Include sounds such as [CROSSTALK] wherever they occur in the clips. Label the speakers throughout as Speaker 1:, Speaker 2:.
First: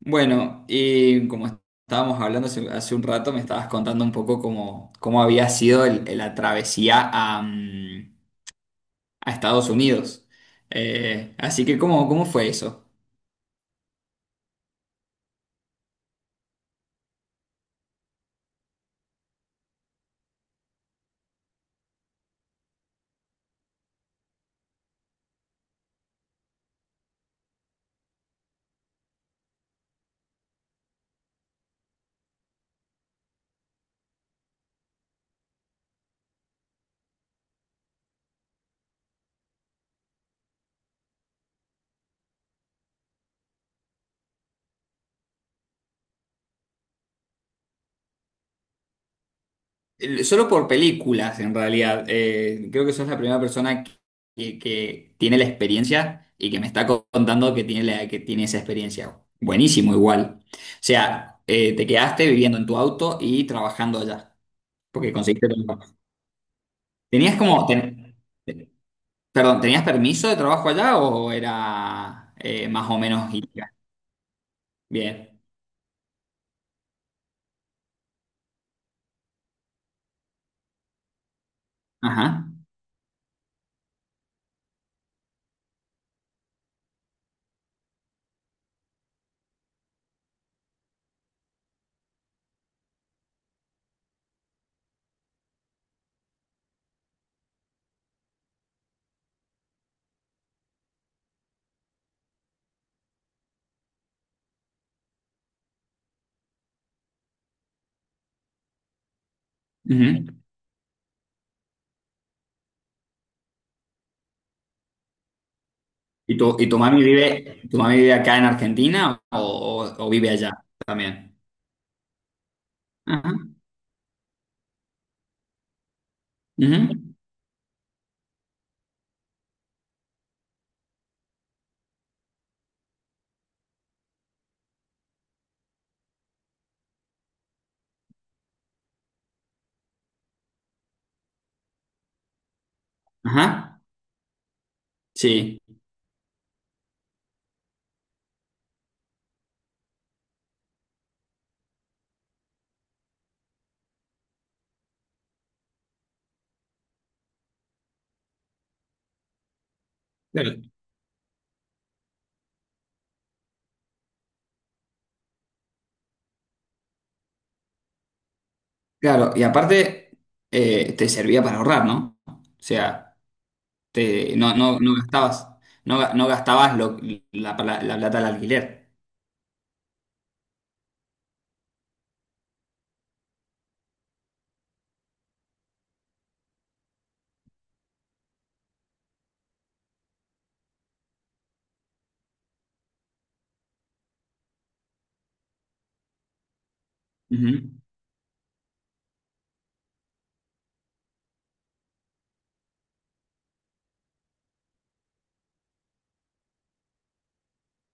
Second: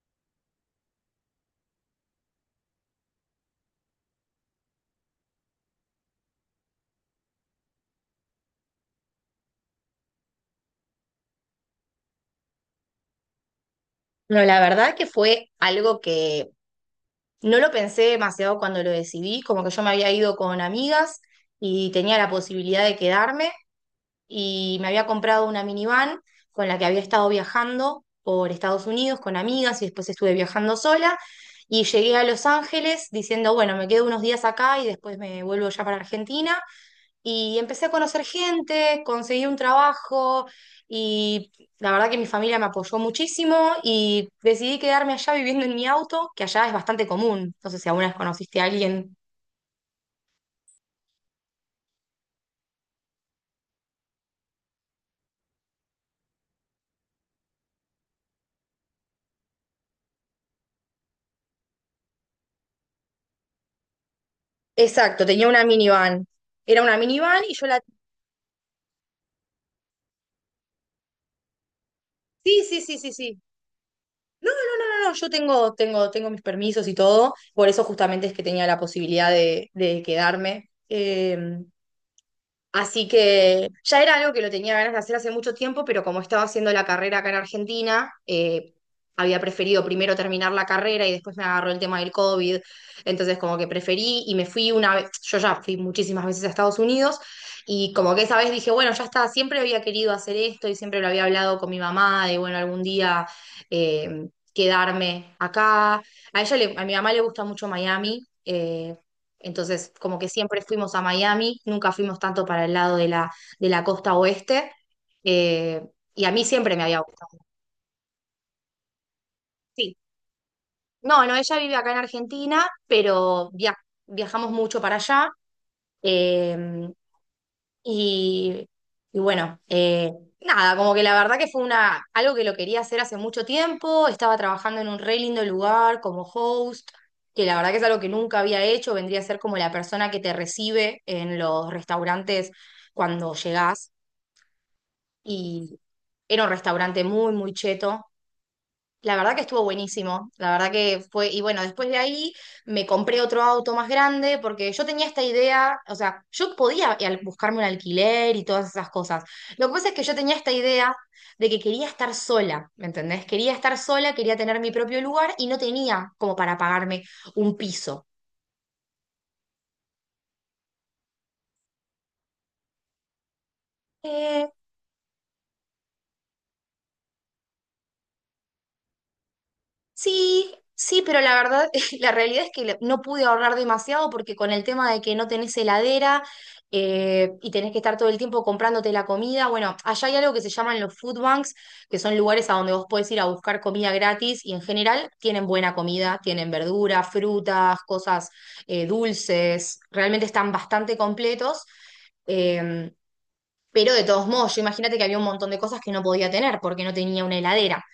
Speaker 1: Bueno, y como estábamos hablando hace un rato, me estabas contando un poco cómo había sido la travesía a Estados Unidos. Así que, ¿cómo fue eso?
Speaker 2: No, la verdad que fue algo que no lo pensé demasiado cuando lo decidí, como que yo me había ido con amigas y tenía la posibilidad de quedarme y me había comprado una minivan con la que había estado viajando por Estados Unidos con amigas y después estuve viajando sola y llegué a Los Ángeles diciendo, bueno, me quedo unos días acá y después me vuelvo ya para Argentina y empecé a conocer gente, conseguí un trabajo y la verdad que mi familia me apoyó muchísimo y decidí quedarme allá viviendo en mi auto, que allá es bastante común. No sé si alguna vez conociste a alguien.
Speaker 1: Solo por películas, en realidad. Creo que sos la primera persona que tiene la experiencia y que me está contando que tiene esa experiencia. Buenísimo, igual. O sea, te quedaste viviendo en tu auto y trabajando allá, porque
Speaker 2: Exacto, tenía
Speaker 1: conseguiste
Speaker 2: una
Speaker 1: trabajo.
Speaker 2: minivan. Era una
Speaker 1: Tenías
Speaker 2: minivan y yo
Speaker 1: como...
Speaker 2: la...
Speaker 1: ten- Perdón, ¿tenías permiso de trabajo allá o era
Speaker 2: Sí, sí,
Speaker 1: más
Speaker 2: sí,
Speaker 1: o
Speaker 2: sí,
Speaker 1: menos
Speaker 2: sí.
Speaker 1: ilegal?
Speaker 2: No, no, no, no, no, yo
Speaker 1: Bien.
Speaker 2: tengo mis permisos y todo. Por eso justamente es que tenía la posibilidad de quedarme.
Speaker 1: Ajá.
Speaker 2: Así que ya era algo que lo tenía ganas de hacer hace mucho tiempo, pero como estaba haciendo la carrera acá en Argentina, había preferido primero terminar la carrera y después me agarró el tema del COVID. Entonces como que preferí y me fui una vez, yo ya fui muchísimas veces a Estados Unidos y como que esa vez dije, bueno, ya está, siempre había querido hacer esto y siempre lo había hablado con mi mamá de, bueno, algún día eh, quedarme acá. A mi mamá le gusta mucho Miami. Entonces, como
Speaker 1: Ujú.
Speaker 2: que siempre fuimos a Miami, nunca fuimos tanto para el lado de la costa oeste. eh, y a mí
Speaker 1: Y
Speaker 2: siempre me había gustado.
Speaker 1: tu mami vive acá en Argentina o,
Speaker 2: Sí.
Speaker 1: o vive allá
Speaker 2: No, no,
Speaker 1: también?
Speaker 2: ella vive acá en Argentina, pero
Speaker 1: Ajá.
Speaker 2: viajamos mucho para allá. eh,
Speaker 1: Ujú.
Speaker 2: Y, y bueno, nada, como que la verdad que fue una, algo que lo quería hacer hace mucho tiempo, estaba trabajando en un re lindo lugar como host, que la verdad que es algo que nunca había hecho, vendría a ser como la persona que te recibe en los restaurantes cuando
Speaker 1: Ajá.
Speaker 2: llegás,
Speaker 1: Sí.
Speaker 2: y era un restaurante muy, muy cheto, la verdad que estuvo buenísimo, la verdad que fue, y bueno, después de ahí me compré otro auto más grande porque yo tenía esta idea, o sea, yo podía buscarme un alquiler y todas esas cosas. Lo que pasa es que yo tenía esta
Speaker 1: Pero...
Speaker 2: idea de que quería estar sola, ¿me entendés? Quería estar sola, quería tener mi propio lugar y no tenía como para pagarme un piso.
Speaker 1: Claro, y aparte te servía para ahorrar, ¿no? O sea,
Speaker 2: Eh,
Speaker 1: no gastabas, no gastabas la plata del alquiler.
Speaker 2: Sí, sí, pero la verdad, [LAUGHS] la realidad es que no pude ahorrar demasiado porque con el tema de que no tenés heladera y tenés que estar todo el tiempo comprándote la comida, bueno, allá hay algo que se llaman los food banks, que son lugares a donde vos podés ir a buscar comida gratis y en general tienen buena comida, tienen verduras, frutas,
Speaker 1: Ujú.
Speaker 2: cosas dulces, realmente están bastante completos. Em, pero de todos modos, yo imagínate que había un montón de cosas que no podía tener porque no tenía una heladera.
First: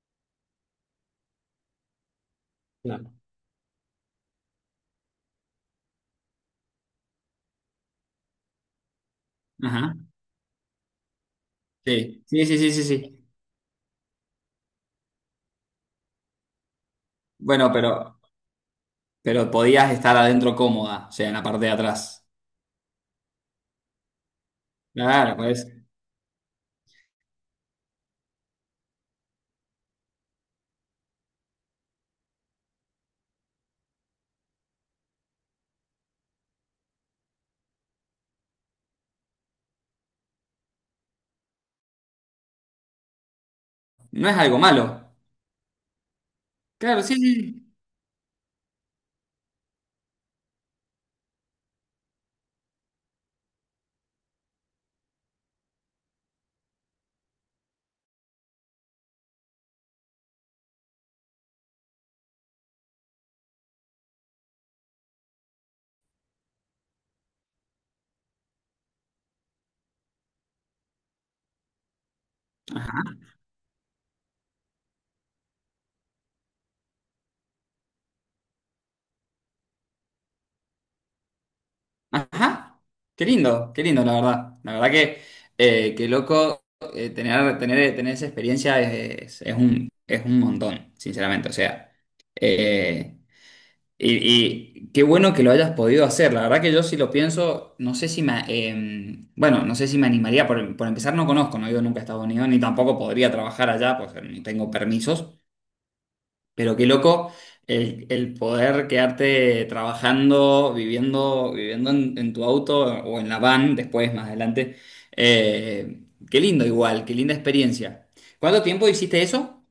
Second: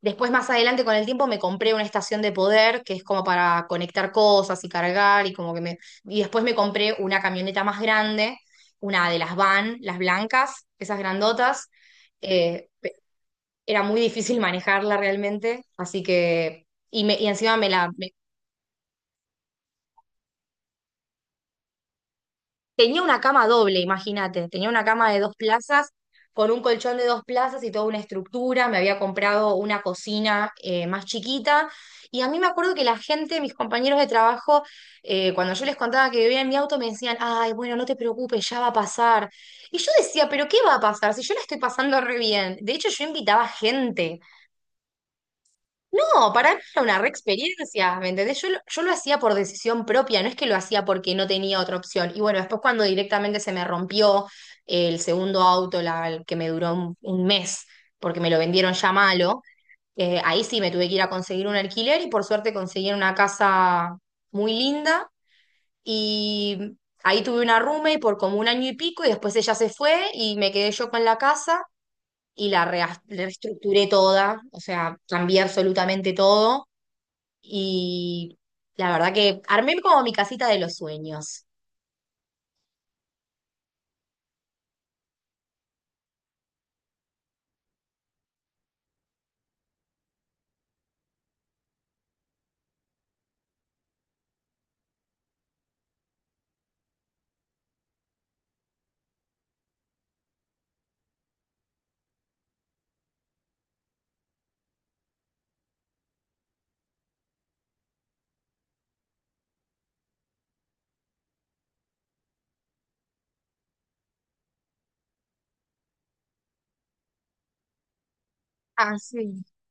Speaker 2: Después, más adelante, con el tiempo, me compré una estación de poder que es
Speaker 1: Claro.
Speaker 2: como para conectar cosas y cargar y como que me... Y después me compré una camioneta más grande, una de las van,
Speaker 1: Ajá.
Speaker 2: las blancas, esas grandotas.
Speaker 1: Sí, sí, sí,
Speaker 2: Eh,
Speaker 1: sí, sí, sí.
Speaker 2: Era muy difícil [LAUGHS] manejarla realmente, así que... Y encima me
Speaker 1: Bueno,
Speaker 2: la, me...
Speaker 1: pero podías estar adentro cómoda, o sea, en la parte de atrás.
Speaker 2: Tenía una cama doble, imagínate, tenía una cama de dos
Speaker 1: Claro, pues.
Speaker 2: plazas con un colchón de dos plazas y toda una estructura, me había comprado una cocina más chiquita y a mí me acuerdo que la gente, mis compañeros de trabajo, cuando yo les contaba que vivía en mi auto me decían, ay, bueno, no te preocupes, ya va a pasar. Y yo decía, pero ¿qué va a pasar si yo la estoy pasando re bien? De hecho, yo invitaba gente,
Speaker 1: No es algo malo.
Speaker 2: no, para mí era una
Speaker 1: Claro,
Speaker 2: re
Speaker 1: sí, sí.
Speaker 2: experiencia, ¿me entendés? Yo lo hacía por decisión propia, no es que lo hacía porque no tenía otra opción. Y bueno, después cuando directamente se me rompió el segundo auto, la, el que me duró un mes, porque me lo vendieron ya malo, ahí sí me tuve que ir a conseguir un alquiler y por suerte conseguí una casa muy linda y ahí tuve una roommate por como un año y pico y después ella se fue y me quedé yo con la casa y la
Speaker 1: Ajá,
Speaker 2: reestructuré toda, o sea, cambié absolutamente todo y la verdad que armé como mi casita de los sueños.
Speaker 1: ajá. Qué lindo, la verdad. La verdad que, qué loco, tener esa experiencia es un montón, sinceramente. O sea, eh, y, y qué bueno que lo hayas podido hacer. La verdad que yo si lo pienso, no sé si me, bueno, no sé si me animaría. Por empezar, no conozco, no he ido nunca a Estados Unidos, ni tampoco podría trabajar allá, pues ni tengo permisos. Pero qué loco el poder quedarte trabajando, viviendo en tu auto o en la van después, más adelante. Eh, qué lindo igual, qué linda experiencia. ¿Cuánto tiempo
Speaker 2: Ah,
Speaker 1: hiciste
Speaker 2: sí.
Speaker 1: eso?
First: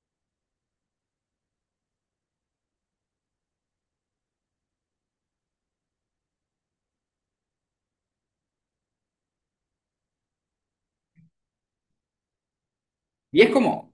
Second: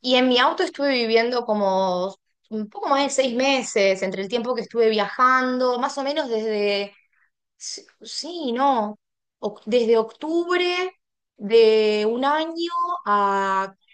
Speaker 2: Y en mi auto estuve viviendo como un poco más de 6 meses, entre el tiempo que estuve viajando, más o menos desde, sí, sí, no, desde octubre de un año
Speaker 1: ¿Y es
Speaker 2: a,
Speaker 1: como?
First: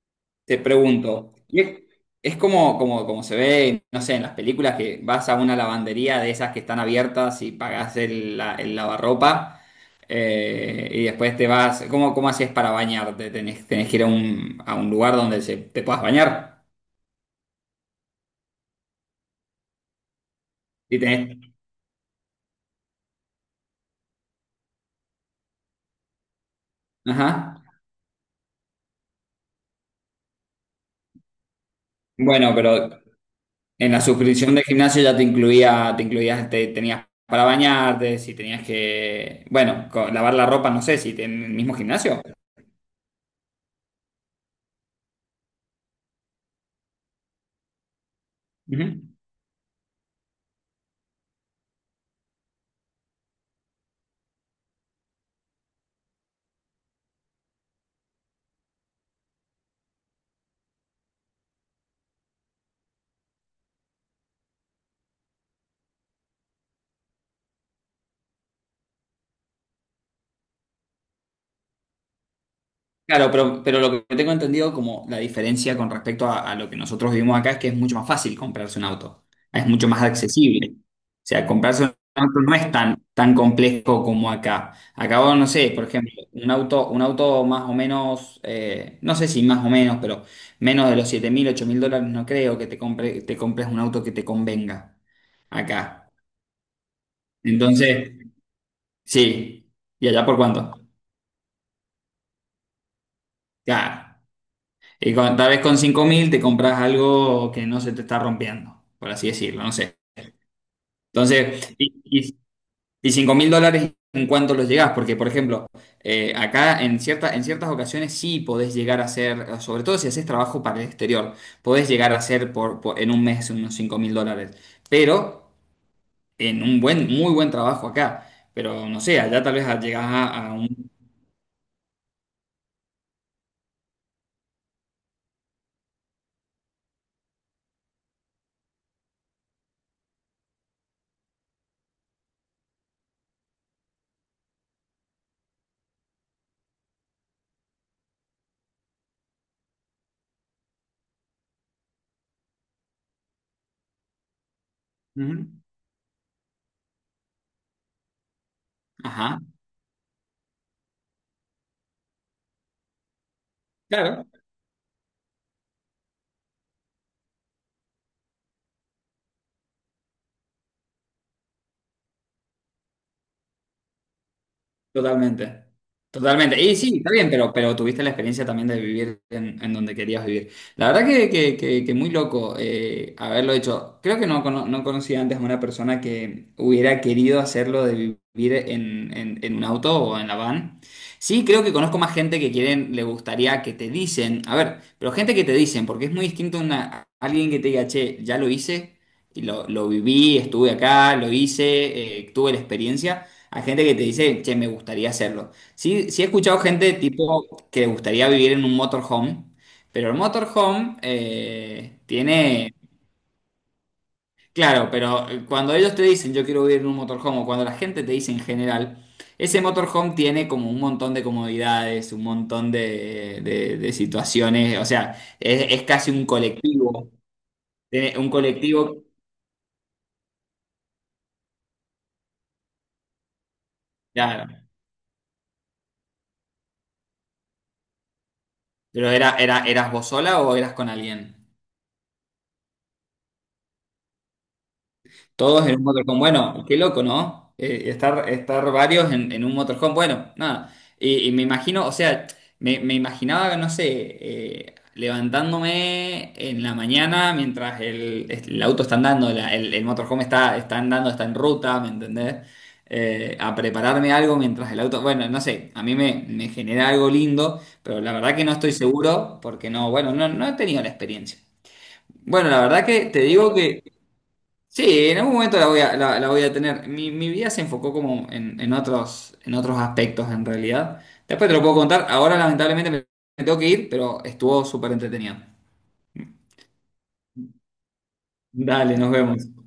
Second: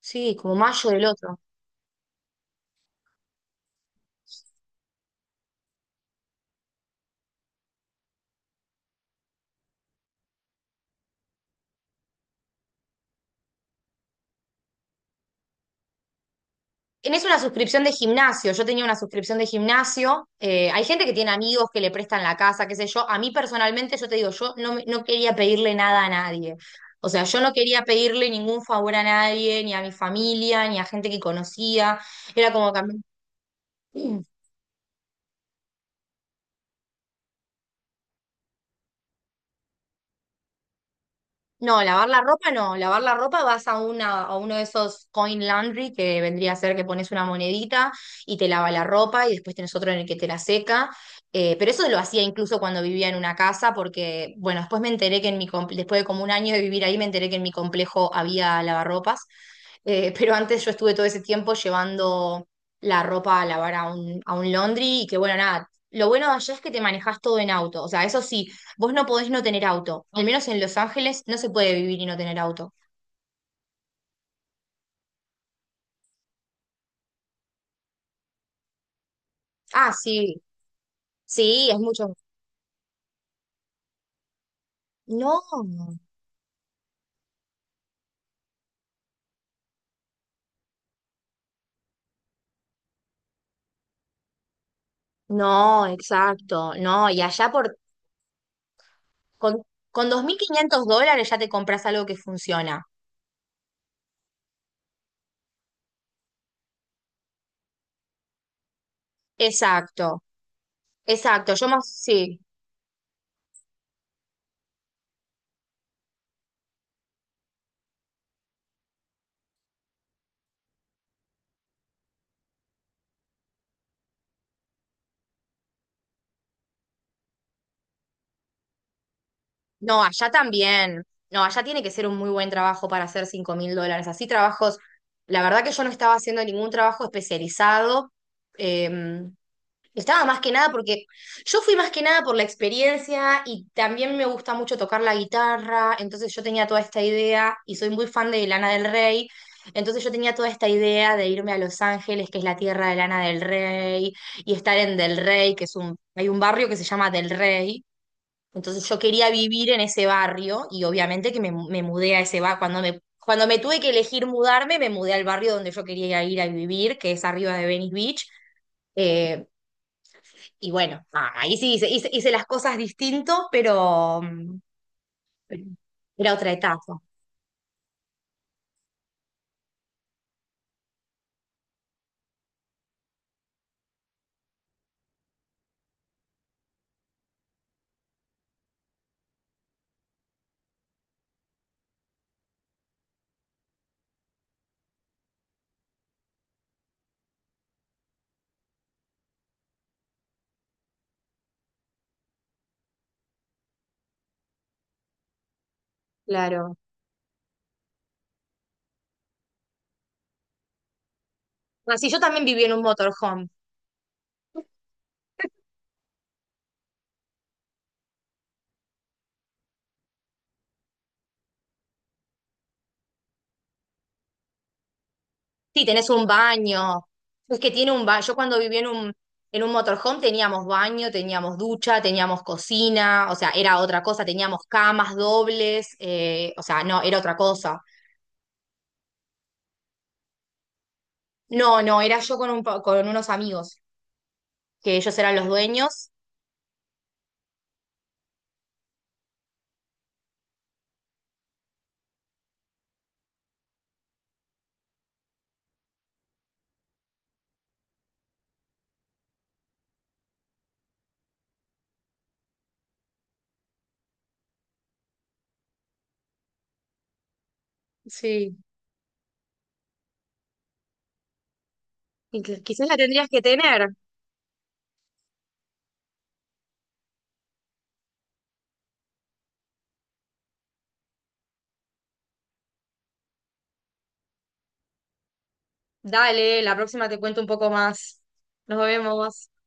Speaker 2: sí, como
Speaker 1: Te
Speaker 2: mayo del
Speaker 1: pregunto,
Speaker 2: otro.
Speaker 1: y es como, como se ve, no sé, en las películas que vas a una lavandería de esas que están abiertas y pagás el lavarropa y después te vas. ¿Cómo haces para bañarte? ¿Tenés que ir a un lugar donde te puedas bañar?
Speaker 2: Tenés una suscripción de gimnasio. Yo tenía una suscripción de gimnasio. Hay
Speaker 1: Y
Speaker 2: gente que tiene
Speaker 1: tenés,
Speaker 2: amigos que le prestan la casa, qué sé yo. A mí personalmente, yo te digo, yo no, no quería pedirle nada a nadie. O sea,
Speaker 1: ajá.
Speaker 2: yo no quería pedirle ningún favor a nadie, ni a mi familia, ni a gente que conocía. Era
Speaker 1: Bueno,
Speaker 2: como que a
Speaker 1: pero en la
Speaker 2: mí...
Speaker 1: suscripción del gimnasio ya te incluía, te incluías, te tenías para bañarte, si tenías que, bueno, lavar la ropa, no sé, si en el mismo
Speaker 2: No, lavar la
Speaker 1: gimnasio.
Speaker 2: ropa no. Lavar la ropa vas a, una, a uno de esos coin laundry que vendría a ser que pones una monedita y te lava la
Speaker 1: Ujú.
Speaker 2: ropa y después tenés otro en el que te la seca. Pero eso lo hacía incluso cuando vivía en una casa porque, bueno, después me enteré que en mi, después de como un año de vivir ahí, me enteré que en mi complejo había lavarropas. [LAUGHS] Pero antes yo estuve todo ese tiempo llevando la ropa a lavar a un laundry y que bueno, nada, lo bueno de allá es que te manejas todo en auto, o sea, eso sí, vos no podés no tener auto. Al menos en Los Ángeles no se puede vivir y no tener auto.
Speaker 1: Claro, pero lo que tengo entendido como la diferencia con respecto a lo que nosotros vivimos acá es que es mucho más fácil comprarse un auto, es mucho
Speaker 2: Ah,
Speaker 1: más
Speaker 2: sí,
Speaker 1: accesible. O sea,
Speaker 2: sí, es
Speaker 1: comprarse un
Speaker 2: mucho.
Speaker 1: auto no es tan complejo como acá. Acá vos,
Speaker 2: No,
Speaker 1: no sé, por ejemplo, un auto más o menos, no sé si más o menos, pero menos de los 7.000, 8.000 dólares no creo que te compres un auto que te convenga
Speaker 2: no,
Speaker 1: acá.
Speaker 2: exacto, no, y allá
Speaker 1: Entonces,
Speaker 2: con,
Speaker 1: sí. ¿Y
Speaker 2: con dos
Speaker 1: allá por
Speaker 2: mil
Speaker 1: cuánto?
Speaker 2: quinientos dólares ya te compras algo que funciona.
Speaker 1: Claro. Y tal vez con 5.000 te compras algo que no se te está rompiendo, por así decirlo, no sé.
Speaker 2: Exacto, exacto, yo
Speaker 1: Entonces,
Speaker 2: más,
Speaker 1: y, y,
Speaker 2: sí.
Speaker 1: y 5 mil dólares, ¿en cuánto los llegás? Porque, por ejemplo, acá en ciertas ocasiones sí podés llegar a hacer, sobre todo si haces trabajo para el exterior, podés llegar a hacer en un mes unos 5.000 dólares, pero en muy buen trabajo acá. Pero no sé, allá tal vez
Speaker 2: No,
Speaker 1: llegás
Speaker 2: allá
Speaker 1: a un...
Speaker 2: también. No, allá tiene que ser un muy buen trabajo para hacer 5000 dólares. Así trabajos, la verdad que yo no estaba haciendo ningún trabajo especializado. eh, Estaba más que nada porque yo fui más que nada por la experiencia y también me gusta mucho tocar la guitarra. Entonces yo tenía toda esta idea y soy muy fan de Lana del Rey. Entonces yo tenía toda esta idea de irme a Los Ángeles, que es la tierra de Lana del Rey, y estar en Del
Speaker 1: Ujú.
Speaker 2: Rey, que es un, hay un barrio que se llama Del Rey, entonces yo quería
Speaker 1: Ajá,
Speaker 2: vivir en ese barrio y obviamente que me mudé a ese barrio. Cuando me tuve que elegir
Speaker 1: claro.
Speaker 2: mudarme, me mudé al barrio donde yo quería ir a vivir, que es arriba de Venice Beach. Eh, y bueno, nada, ahí sí hice, hice las cosas distinto, pero
Speaker 1: Totalmente,
Speaker 2: era otra
Speaker 1: totalmente. Y
Speaker 2: etapa.
Speaker 1: sí, está bien, pero tuviste la experiencia también de vivir en donde querías vivir. La verdad que, que muy loco haberlo hecho. Creo que no conocía antes a una persona que hubiera querido hacerlo de vivir en un auto o en la van. Sí, creo que conozco más gente que quieren, le gustaría que te dicen, a ver, pero gente que te dicen, porque es muy distinto una, alguien que te diga, che, ya lo hice. Y lo viví, estuve acá, lo hice, tuve la experiencia. Hay gente que te dice, che, me gustaría hacerlo. Sí, sí he escuchado
Speaker 2: Claro.
Speaker 1: gente tipo que le gustaría vivir en un motorhome, pero el motorhome
Speaker 2: Así yo también viví en
Speaker 1: tiene,
Speaker 2: un motorhome.
Speaker 1: claro, pero cuando ellos te dicen yo quiero vivir en un motorhome o cuando la gente te dice en general, ese motorhome tiene como un montón de comodidades, un montón de situaciones, o sea, es
Speaker 2: Sí, tenés
Speaker 1: casi
Speaker 2: un
Speaker 1: un
Speaker 2: baño.
Speaker 1: colectivo,
Speaker 2: Es que tiene un
Speaker 1: tiene
Speaker 2: baño.
Speaker 1: un
Speaker 2: Yo cuando viví en
Speaker 1: colectivo,
Speaker 2: un, en un motorhome teníamos baño, teníamos ducha, teníamos cocina, o sea, era otra cosa,
Speaker 1: claro,
Speaker 2: teníamos camas dobles, o sea, no, era otra cosa.
Speaker 1: pero era, ¿eras vos sola o eras con alguien?
Speaker 2: No, no, era yo con unos amigos, que ellos eran los
Speaker 1: Todos en un
Speaker 2: dueños.
Speaker 1: motorhome. Bueno, qué loco, ¿no? Estar, varios en un motorhome. Bueno, nada. Y me imagino, o sea, me imaginaba, no sé, levantándome en la mañana mientras el auto está andando, el motorhome está andando, está en ruta, ¿me entendés? A prepararme algo mientras el auto. Bueno, no sé, a mí me genera algo lindo, pero la verdad que no
Speaker 2: Sí,
Speaker 1: estoy seguro porque bueno, no he tenido la experiencia.
Speaker 2: y
Speaker 1: Bueno, la verdad
Speaker 2: quizás la
Speaker 1: que te
Speaker 2: tendrías que
Speaker 1: digo.
Speaker 2: tener.
Speaker 1: Sí, en algún momento la voy a tener. Mi vida se enfocó como en otros aspectos en realidad. Después te lo puedo contar. Ahora lamentablemente me tengo que ir, pero estuvo súper entretenido.
Speaker 2: Dale, la próxima te cuento un poco más. Nos
Speaker 1: Dale, nos
Speaker 2: vemos.
Speaker 1: vemos.